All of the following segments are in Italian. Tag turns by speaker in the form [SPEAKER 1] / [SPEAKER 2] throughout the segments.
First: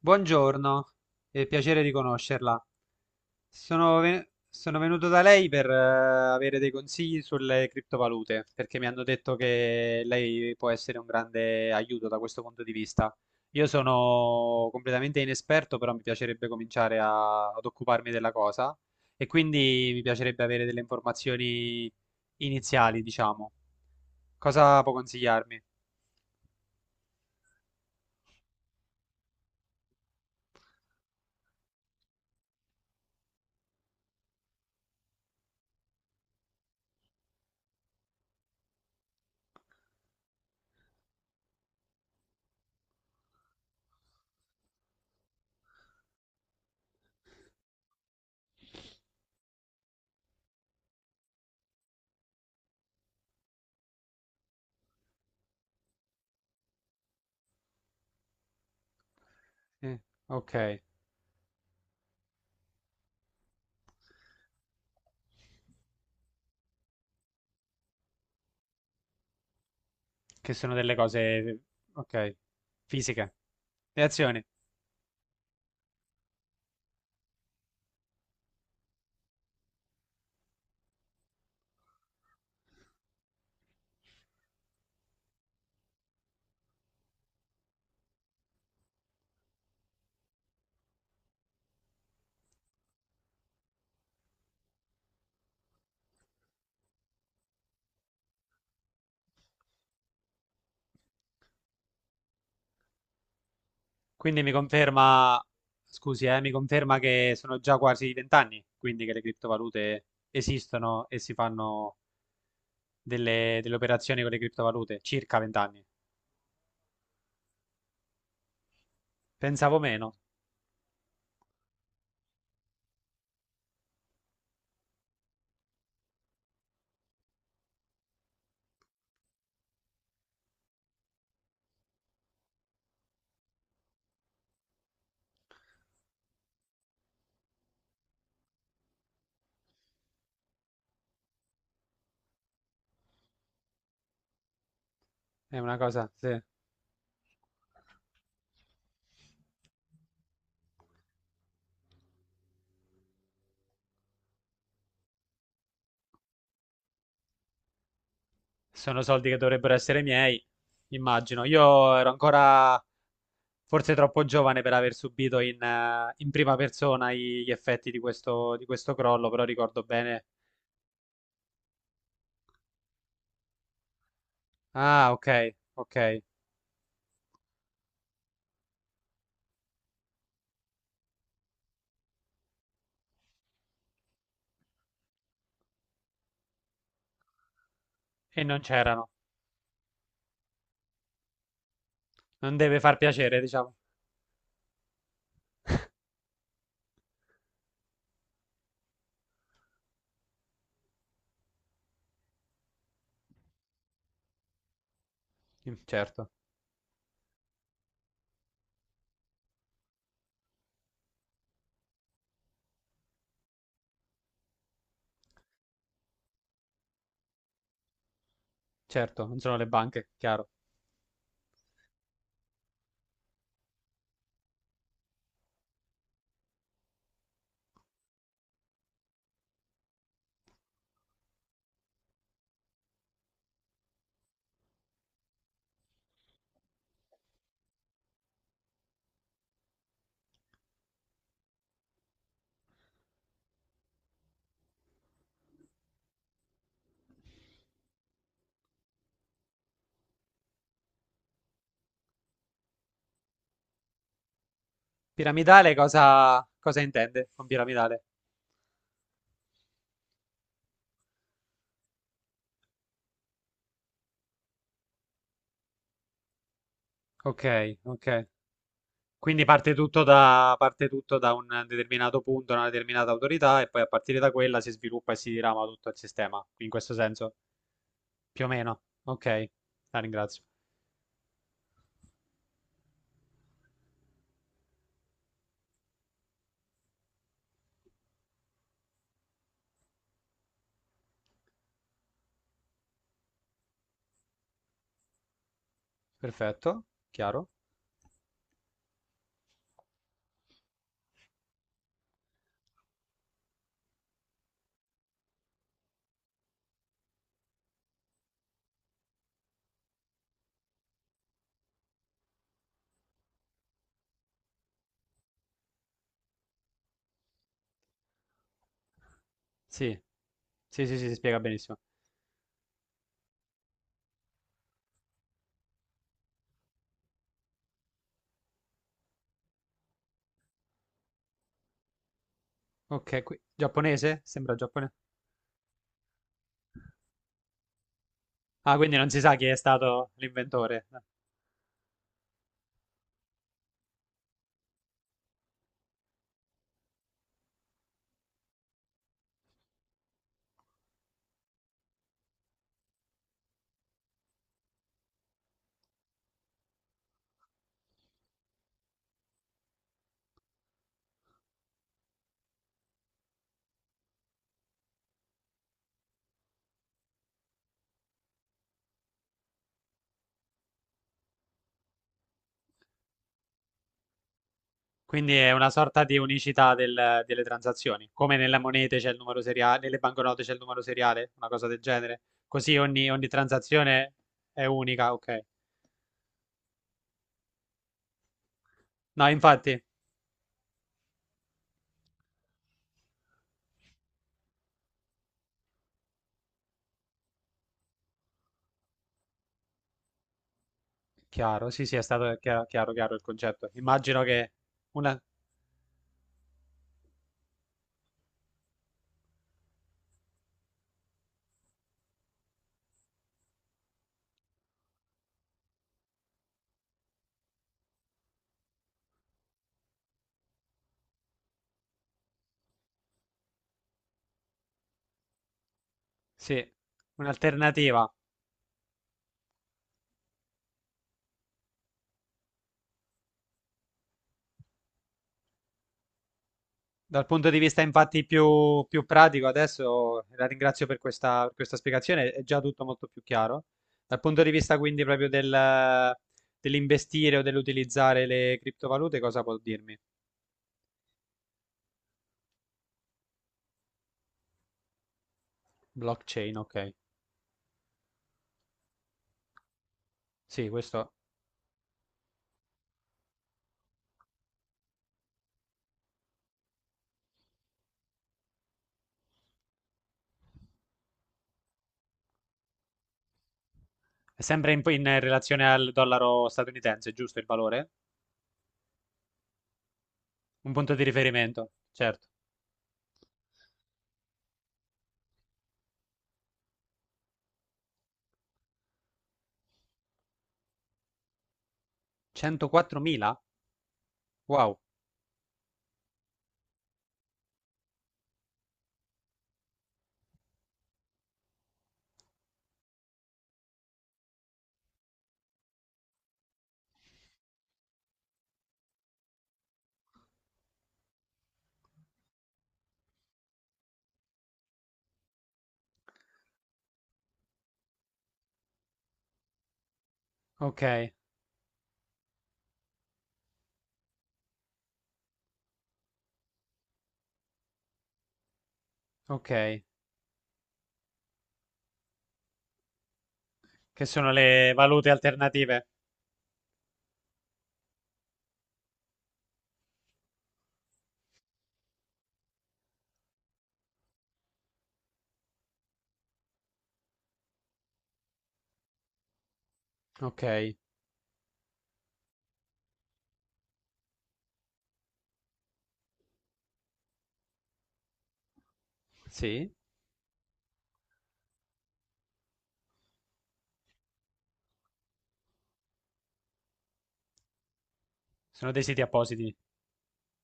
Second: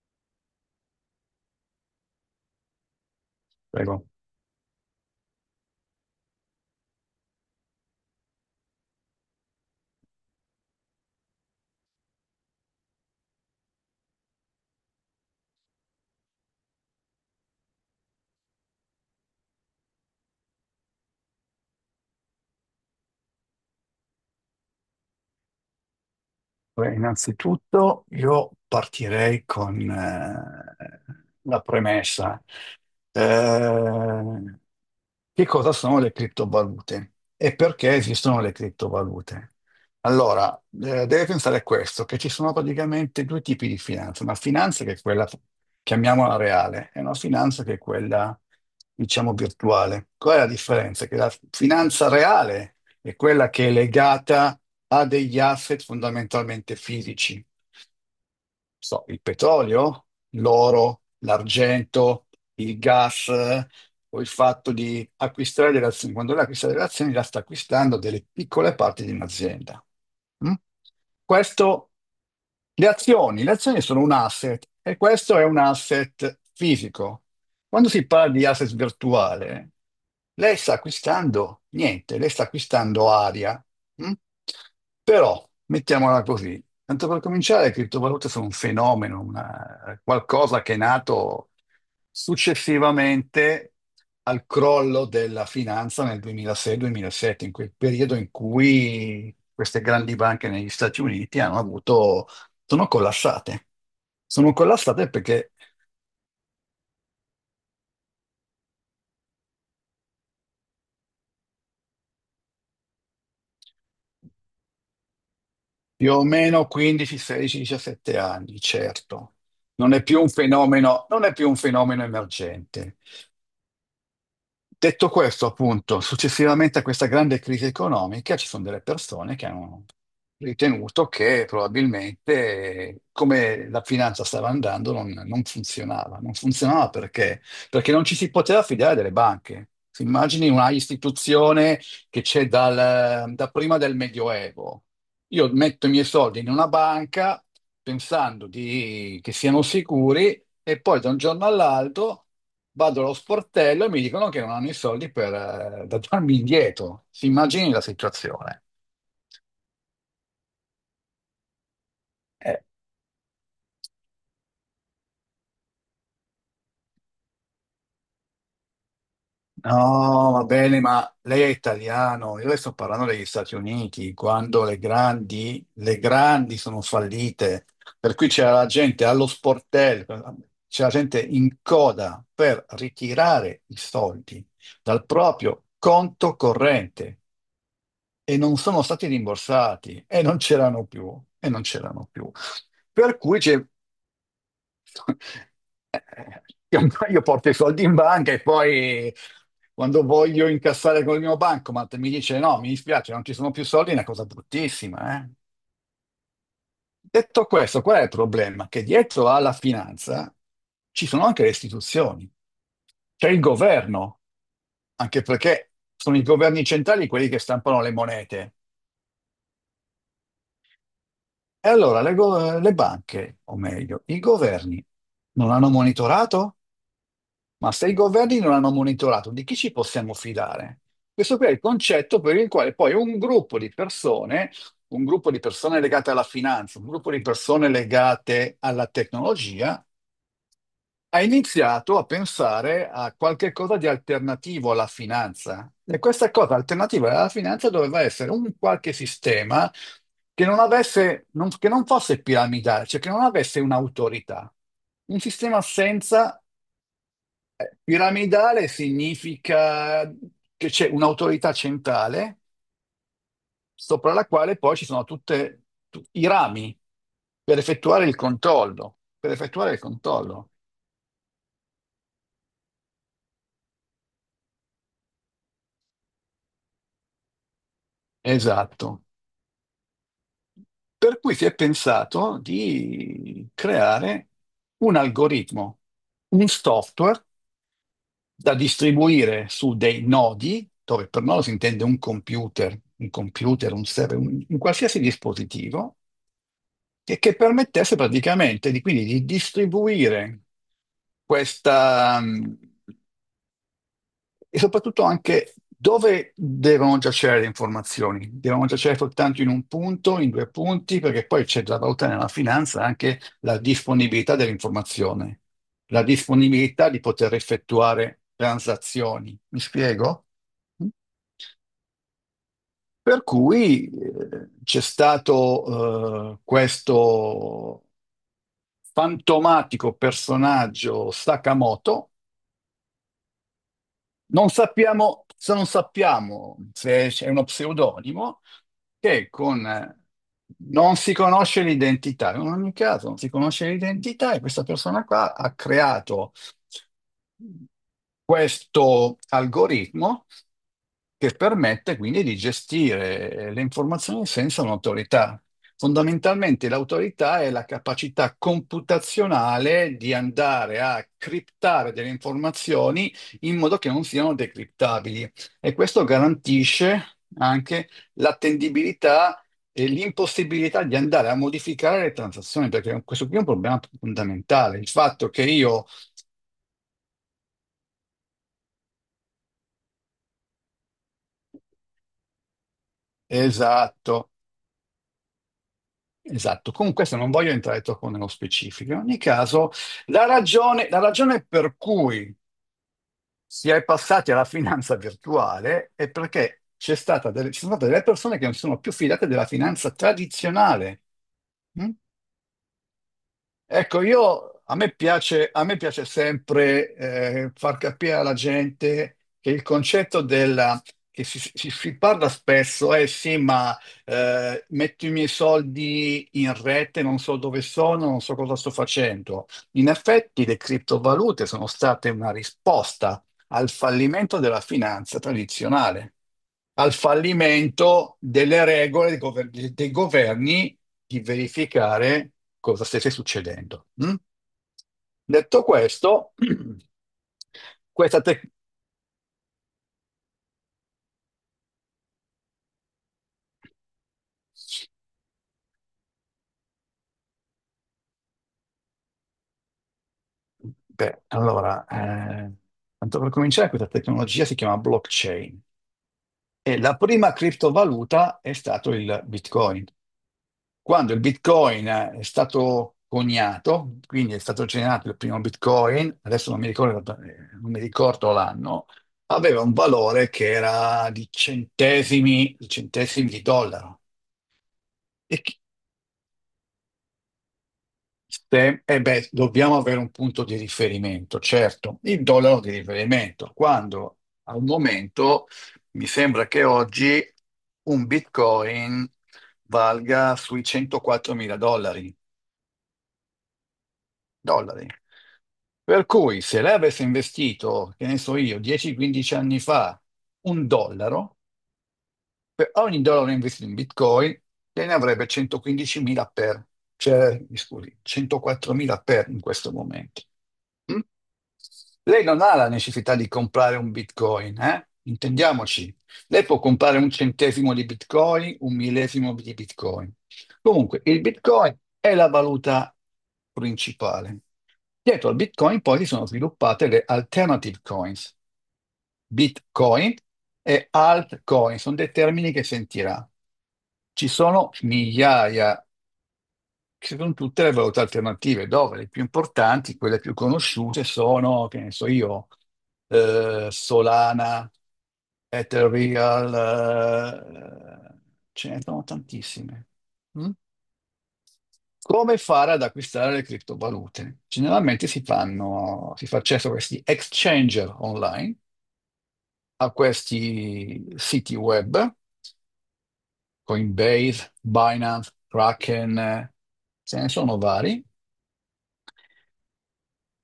[SPEAKER 1] Buongiorno, è piacere di conoscerla.
[SPEAKER 2] Prego.
[SPEAKER 1] Sono venuto da lei per avere dei consigli sulle criptovalute, perché mi hanno detto che lei può essere un grande aiuto da questo punto di vista. Io sono completamente inesperto, però mi piacerebbe cominciare ad occuparmi della cosa e quindi mi piacerebbe avere delle informazioni iniziali, diciamo. Cosa può consigliarmi?
[SPEAKER 2] Beh, innanzitutto io partirei con la premessa. Eh, che cosa sono le criptovalute e perché esistono le criptovalute? Allora, deve pensare a questo, che ci sono praticamente due tipi di finanza, una finanza che è quella, chiamiamola reale, e una finanza che è quella, diciamo, virtuale. Qual è la differenza? Che la finanza reale è quella che è legata a degli asset fondamentalmente fisici so, il
[SPEAKER 1] Eh,
[SPEAKER 2] petrolio,
[SPEAKER 1] ok,
[SPEAKER 2] l'oro, l'argento, il gas, o il fatto di acquistare delle azioni. Quando lei acquista delle azioni, la sta acquistando delle piccole parti di un'azienda.
[SPEAKER 1] che
[SPEAKER 2] Mm?
[SPEAKER 1] sono delle cose,
[SPEAKER 2] Questo,
[SPEAKER 1] ok,
[SPEAKER 2] le
[SPEAKER 1] fisiche.
[SPEAKER 2] azioni, le azioni sono
[SPEAKER 1] Le
[SPEAKER 2] un
[SPEAKER 1] azioni.
[SPEAKER 2] asset e questo è un asset fisico. Quando si parla di asset virtuale, lei sta acquistando niente, lei sta acquistando aria. Mm? Però, mettiamola così, tanto per cominciare, le criptovalute sono un fenomeno, qualcosa che è nato successivamente al crollo della finanza nel 2006-2007, in quel periodo in cui queste grandi banche negli Stati Uniti hanno avuto, sono collassate.
[SPEAKER 1] Quindi mi
[SPEAKER 2] Sono collassate
[SPEAKER 1] conferma,
[SPEAKER 2] perché
[SPEAKER 1] Scusi, mi conferma che sono già quasi vent'anni, quindi che le criptovalute esistono e si fanno delle operazioni con le criptovalute, circa vent'anni.
[SPEAKER 2] più o meno 15, 16, 17 anni, certo.
[SPEAKER 1] Pensavo
[SPEAKER 2] Non è
[SPEAKER 1] meno,
[SPEAKER 2] più un fenomeno, non è più un fenomeno emergente. Detto questo, appunto, successivamente a questa grande crisi economica ci sono delle persone che hanno ritenuto che probabilmente come la finanza stava andando non funzionava. Non funzionava perché? Perché non ci si poteva fidare delle banche. Si immagini una istituzione che c'è da prima del Medioevo. Io
[SPEAKER 1] è una
[SPEAKER 2] metto i miei
[SPEAKER 1] cosa,
[SPEAKER 2] soldi
[SPEAKER 1] sì.
[SPEAKER 2] in una banca pensando che siano sicuri e poi da un giorno all'altro vado allo sportello e mi dicono che non hanno i soldi per da darmi indietro. Si immagini la situazione.
[SPEAKER 1] Sono soldi che dovrebbero essere miei, immagino. Io ero
[SPEAKER 2] Eh,
[SPEAKER 1] ancora forse troppo giovane per aver subito in prima persona gli effetti di questo crollo, però ricordo bene.
[SPEAKER 2] no, va bene, ma lei è italiano. Io le sto parlando degli Stati Uniti, quando le
[SPEAKER 1] Ah, ok,
[SPEAKER 2] grandi,
[SPEAKER 1] ok.
[SPEAKER 2] le grandi sono fallite. Per cui c'era la gente allo sportello, c'era gente in coda per ritirare i soldi dal proprio conto corrente. E
[SPEAKER 1] E
[SPEAKER 2] non
[SPEAKER 1] non
[SPEAKER 2] sono stati
[SPEAKER 1] c'erano.
[SPEAKER 2] rimborsati e non c'erano più, e non c'erano più.
[SPEAKER 1] Non deve far
[SPEAKER 2] Per cui
[SPEAKER 1] piacere,
[SPEAKER 2] c'è-
[SPEAKER 1] diciamo.
[SPEAKER 2] io porto i soldi in banca e poi quando voglio incassare con il mio bancomat mi dice no, mi dispiace, non ci sono più soldi, è una cosa bruttissima, eh.
[SPEAKER 1] Mm, certo,
[SPEAKER 2] Detto questo, qual è il problema? Che dietro alla finanza ci sono anche le istituzioni, c'è il governo, anche perché sono i governi centrali quelli che stampano le monete.
[SPEAKER 1] certo, non sono le banche, chiaro.
[SPEAKER 2] E allora le banche, o meglio, i governi non hanno monitorato? Ma se i governi non hanno monitorato, di chi ci possiamo fidare? Questo qui è il concetto per il quale poi un gruppo di persone, un gruppo di persone legate alla finanza, un gruppo di persone legate alla tecnologia, ha iniziato a pensare a qualche cosa di alternativo alla finanza. E questa cosa alternativa alla finanza doveva essere un qualche sistema che non avesse, che non fosse piramidale, cioè che non avesse un'autorità. Un sistema
[SPEAKER 1] Piramidale cosa,
[SPEAKER 2] senza.
[SPEAKER 1] cosa intende con piramidale?
[SPEAKER 2] Piramidale significa che c'è un'autorità centrale sopra la quale poi ci sono tutti i rami per
[SPEAKER 1] Ok,
[SPEAKER 2] effettuare il
[SPEAKER 1] ok.
[SPEAKER 2] controllo. Per
[SPEAKER 1] Quindi
[SPEAKER 2] effettuare il controllo.
[SPEAKER 1] parte tutto da un determinato punto, una determinata autorità, e poi a partire da quella si sviluppa e si dirama tutto il sistema. In questo senso, più o meno.
[SPEAKER 2] Esatto.
[SPEAKER 1] Ok, la ringrazio.
[SPEAKER 2] Per cui si è pensato di creare un algoritmo, un software da distribuire su dei nodi, dove per nodo si intende un computer, un server, un qualsiasi dispositivo,
[SPEAKER 1] Perfetto,
[SPEAKER 2] e che
[SPEAKER 1] chiaro?
[SPEAKER 2] permettesse praticamente di, quindi, di distribuire questa, e soprattutto anche dove devono giacere le informazioni? Devono giacere soltanto in un punto, in due punti, perché poi c'è da valutare nella finanza anche la disponibilità dell'informazione, la disponibilità di poter effettuare transazioni. Mi
[SPEAKER 1] Sì,
[SPEAKER 2] spiego?
[SPEAKER 1] sì, sì, sì, si spiega benissimo.
[SPEAKER 2] Per cui c'è stato questo fantomatico personaggio Sakamoto.
[SPEAKER 1] Ok, giapponese?
[SPEAKER 2] Non
[SPEAKER 1] Sembra giapponese.
[SPEAKER 2] sappiamo, se non sappiamo se è uno pseudonimo
[SPEAKER 1] Ah, quindi non si
[SPEAKER 2] che
[SPEAKER 1] sa chi è
[SPEAKER 2] con... eh,
[SPEAKER 1] stato l'inventore.
[SPEAKER 2] non si conosce l'identità, in ogni caso non si conosce l'identità e questa persona qua ha creato questo algoritmo che permette quindi di gestire le informazioni senza un'autorità. Fondamentalmente l'autorità è la capacità computazionale di andare a criptare delle informazioni in modo che non siano decriptabili, e questo garantisce anche l'attendibilità e l'impossibilità di andare a modificare le transazioni, perché questo qui è un problema fondamentale, il fatto
[SPEAKER 1] Quindi
[SPEAKER 2] che
[SPEAKER 1] è una
[SPEAKER 2] io.
[SPEAKER 1] sorta di unicità delle transazioni, come nelle monete c'è il numero seriale, nelle banconote c'è il numero seriale, una cosa del genere. Così ogni transazione
[SPEAKER 2] Esatto.
[SPEAKER 1] è unica, ok.
[SPEAKER 2] Esatto, con questo non voglio entrare troppo nello specifico. In ogni
[SPEAKER 1] No,
[SPEAKER 2] caso,
[SPEAKER 1] infatti,
[SPEAKER 2] la ragione per cui si è passati alla finanza virtuale è perché ci sono state delle persone che non si sono più fidate della finanza tradizionale.
[SPEAKER 1] chiaro, sì,
[SPEAKER 2] Mm?
[SPEAKER 1] sì, è stato chiaro, chiaro, chiaro il concetto.
[SPEAKER 2] Ecco,
[SPEAKER 1] Immagino che
[SPEAKER 2] io,
[SPEAKER 1] una,
[SPEAKER 2] a me piace sempre far capire alla gente che il concetto della, che si parla spesso, eh sì, ma metto i miei soldi in rete, non so dove sono, non so cosa sto facendo. In effetti le criptovalute sono state una risposta al fallimento della finanza tradizionale,
[SPEAKER 1] sì,
[SPEAKER 2] al
[SPEAKER 1] un'alternativa.
[SPEAKER 2] fallimento delle regole dei dei governi di verificare cosa stesse succedendo. Mm? Detto questo,
[SPEAKER 1] Dal punto di vista
[SPEAKER 2] questa
[SPEAKER 1] infatti
[SPEAKER 2] tec-
[SPEAKER 1] più pratico, adesso la ringrazio per questa spiegazione, è già tutto molto più chiaro. Dal punto di vista quindi proprio dell'investire o dell'utilizzare le criptovalute, cosa può dirmi?
[SPEAKER 2] beh, allora, tanto per cominciare, questa tecnologia si chiama blockchain
[SPEAKER 1] Blockchain,
[SPEAKER 2] e
[SPEAKER 1] ok.
[SPEAKER 2] la prima criptovaluta è stato il Bitcoin.
[SPEAKER 1] Sì, questo
[SPEAKER 2] Quando il Bitcoin è stato coniato, quindi è stato generato il primo Bitcoin, adesso non mi ricordo l'anno, aveva un valore che era di centesimi, di dollaro.
[SPEAKER 1] è sempre in
[SPEAKER 2] E chi-
[SPEAKER 1] relazione al dollaro statunitense, giusto il valore?
[SPEAKER 2] eh beh, dobbiamo avere un punto di
[SPEAKER 1] Un punto di
[SPEAKER 2] riferimento,
[SPEAKER 1] riferimento,
[SPEAKER 2] certo, il
[SPEAKER 1] certo.
[SPEAKER 2] dollaro di riferimento, quando al momento mi sembra che oggi un Bitcoin valga sui 104 mila dollari.
[SPEAKER 1] 104.000? Wow.
[SPEAKER 2] dollari. Per cui se lei avesse investito, che ne so io, 10-15 anni fa, un dollaro, per ogni dollaro investito in Bitcoin, te ne avrebbe 115.000 per, cioè, mi scusi, 104.000 per in questo momento. Mm? Lei non ha la necessità di comprare un Bitcoin, eh? Intendiamoci. Lei può comprare un centesimo di Bitcoin, un millesimo di Bitcoin.
[SPEAKER 1] Ok,
[SPEAKER 2] Comunque, il Bitcoin è la valuta principale. Dietro al Bitcoin poi si sono sviluppate le alternative coins.
[SPEAKER 1] ok.
[SPEAKER 2] Bitcoin e altcoin sono dei termini che sentirà.
[SPEAKER 1] Che
[SPEAKER 2] Ci
[SPEAKER 1] sono
[SPEAKER 2] sono
[SPEAKER 1] le valute
[SPEAKER 2] migliaia,
[SPEAKER 1] alternative?
[SPEAKER 2] che sono tutte le valute alternative, dove le più importanti, quelle più conosciute sono, che ne so io, Solana, Ethereal, ce ne sono tantissime. Mm?
[SPEAKER 1] Ok,
[SPEAKER 2] Come fare ad acquistare le criptovalute? Generalmente si fanno, si fa accesso a questi exchanger online,
[SPEAKER 1] sì.
[SPEAKER 2] a questi siti web Coinbase, Binance, Kraken, ce ne sono vari.
[SPEAKER 1] Sono dei siti appositi.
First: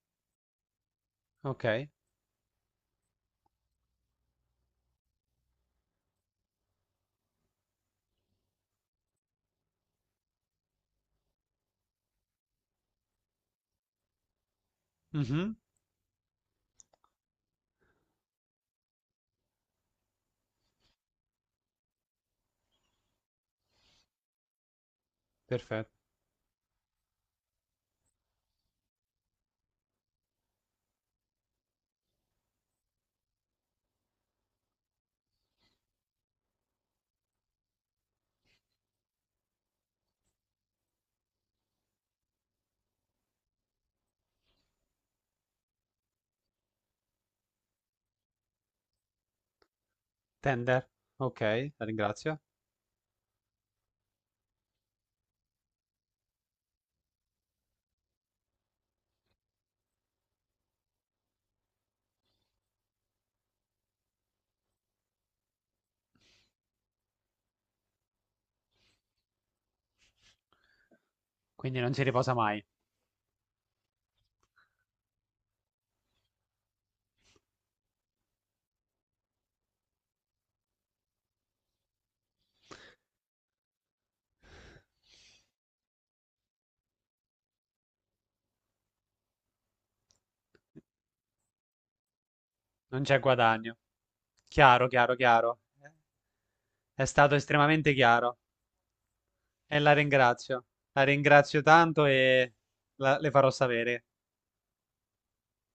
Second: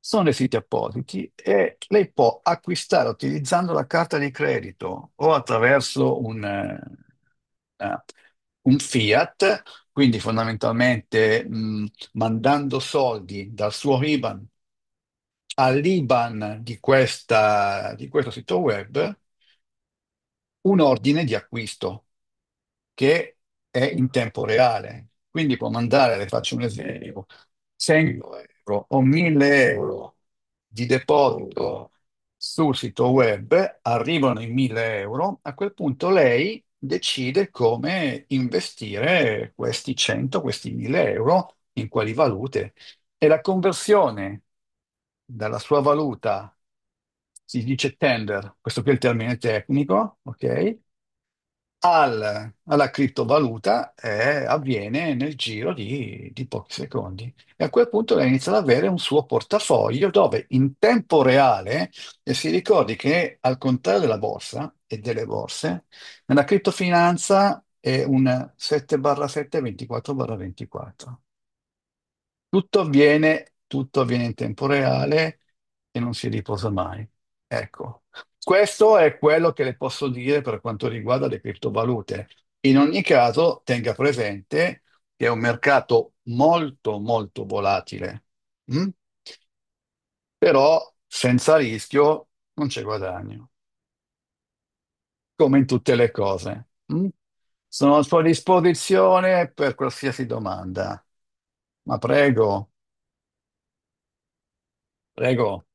[SPEAKER 2] Sono dei siti appositi e
[SPEAKER 1] Okay.
[SPEAKER 2] lei può acquistare utilizzando la carta di credito o attraverso eh, un fiat, quindi fondamentalmente mandando soldi dal suo IBAN
[SPEAKER 1] Mh-mh.
[SPEAKER 2] all'IBAN di di questo sito web, un ordine di acquisto che è in tempo reale. Quindi può
[SPEAKER 1] Perfe
[SPEAKER 2] mandare, le faccio un esempio, 100 euro o 1000 euro di deposito sul sito web, arrivano i 1000 euro, a quel punto lei decide come investire questi 100, questi 1000 euro in quali valute. E la conversione dalla sua valuta si dice tender, questo qui è il termine tecnico, ok?
[SPEAKER 1] tender. Okay, la ringrazio.
[SPEAKER 2] Alla criptovaluta avviene nel giro di pochi secondi. E a quel punto lei inizia ad avere un suo portafoglio dove in tempo reale, e si ricordi che al contrario della borsa e delle borse, nella criptofinanza è un 7/7, 24/24.
[SPEAKER 1] Quindi non si riposa mai.
[SPEAKER 2] Tutto avviene in tempo reale e non si riposa mai. Ecco, questo è quello che le posso dire per quanto riguarda le criptovalute. In ogni caso, tenga presente che è un mercato molto, molto volatile. Mm? Però senza rischio non c'è
[SPEAKER 1] Non c'è
[SPEAKER 2] guadagno,
[SPEAKER 1] guadagno. Chiaro, chiaro,
[SPEAKER 2] come
[SPEAKER 1] chiaro.
[SPEAKER 2] in tutte le cose.
[SPEAKER 1] È
[SPEAKER 2] Mm?
[SPEAKER 1] stato estremamente
[SPEAKER 2] Sono a sua
[SPEAKER 1] chiaro
[SPEAKER 2] disposizione per
[SPEAKER 1] e la
[SPEAKER 2] qualsiasi
[SPEAKER 1] ringrazio. La
[SPEAKER 2] domanda,
[SPEAKER 1] ringrazio
[SPEAKER 2] ma
[SPEAKER 1] tanto e
[SPEAKER 2] prego,
[SPEAKER 1] la le farò sapere.
[SPEAKER 2] prego.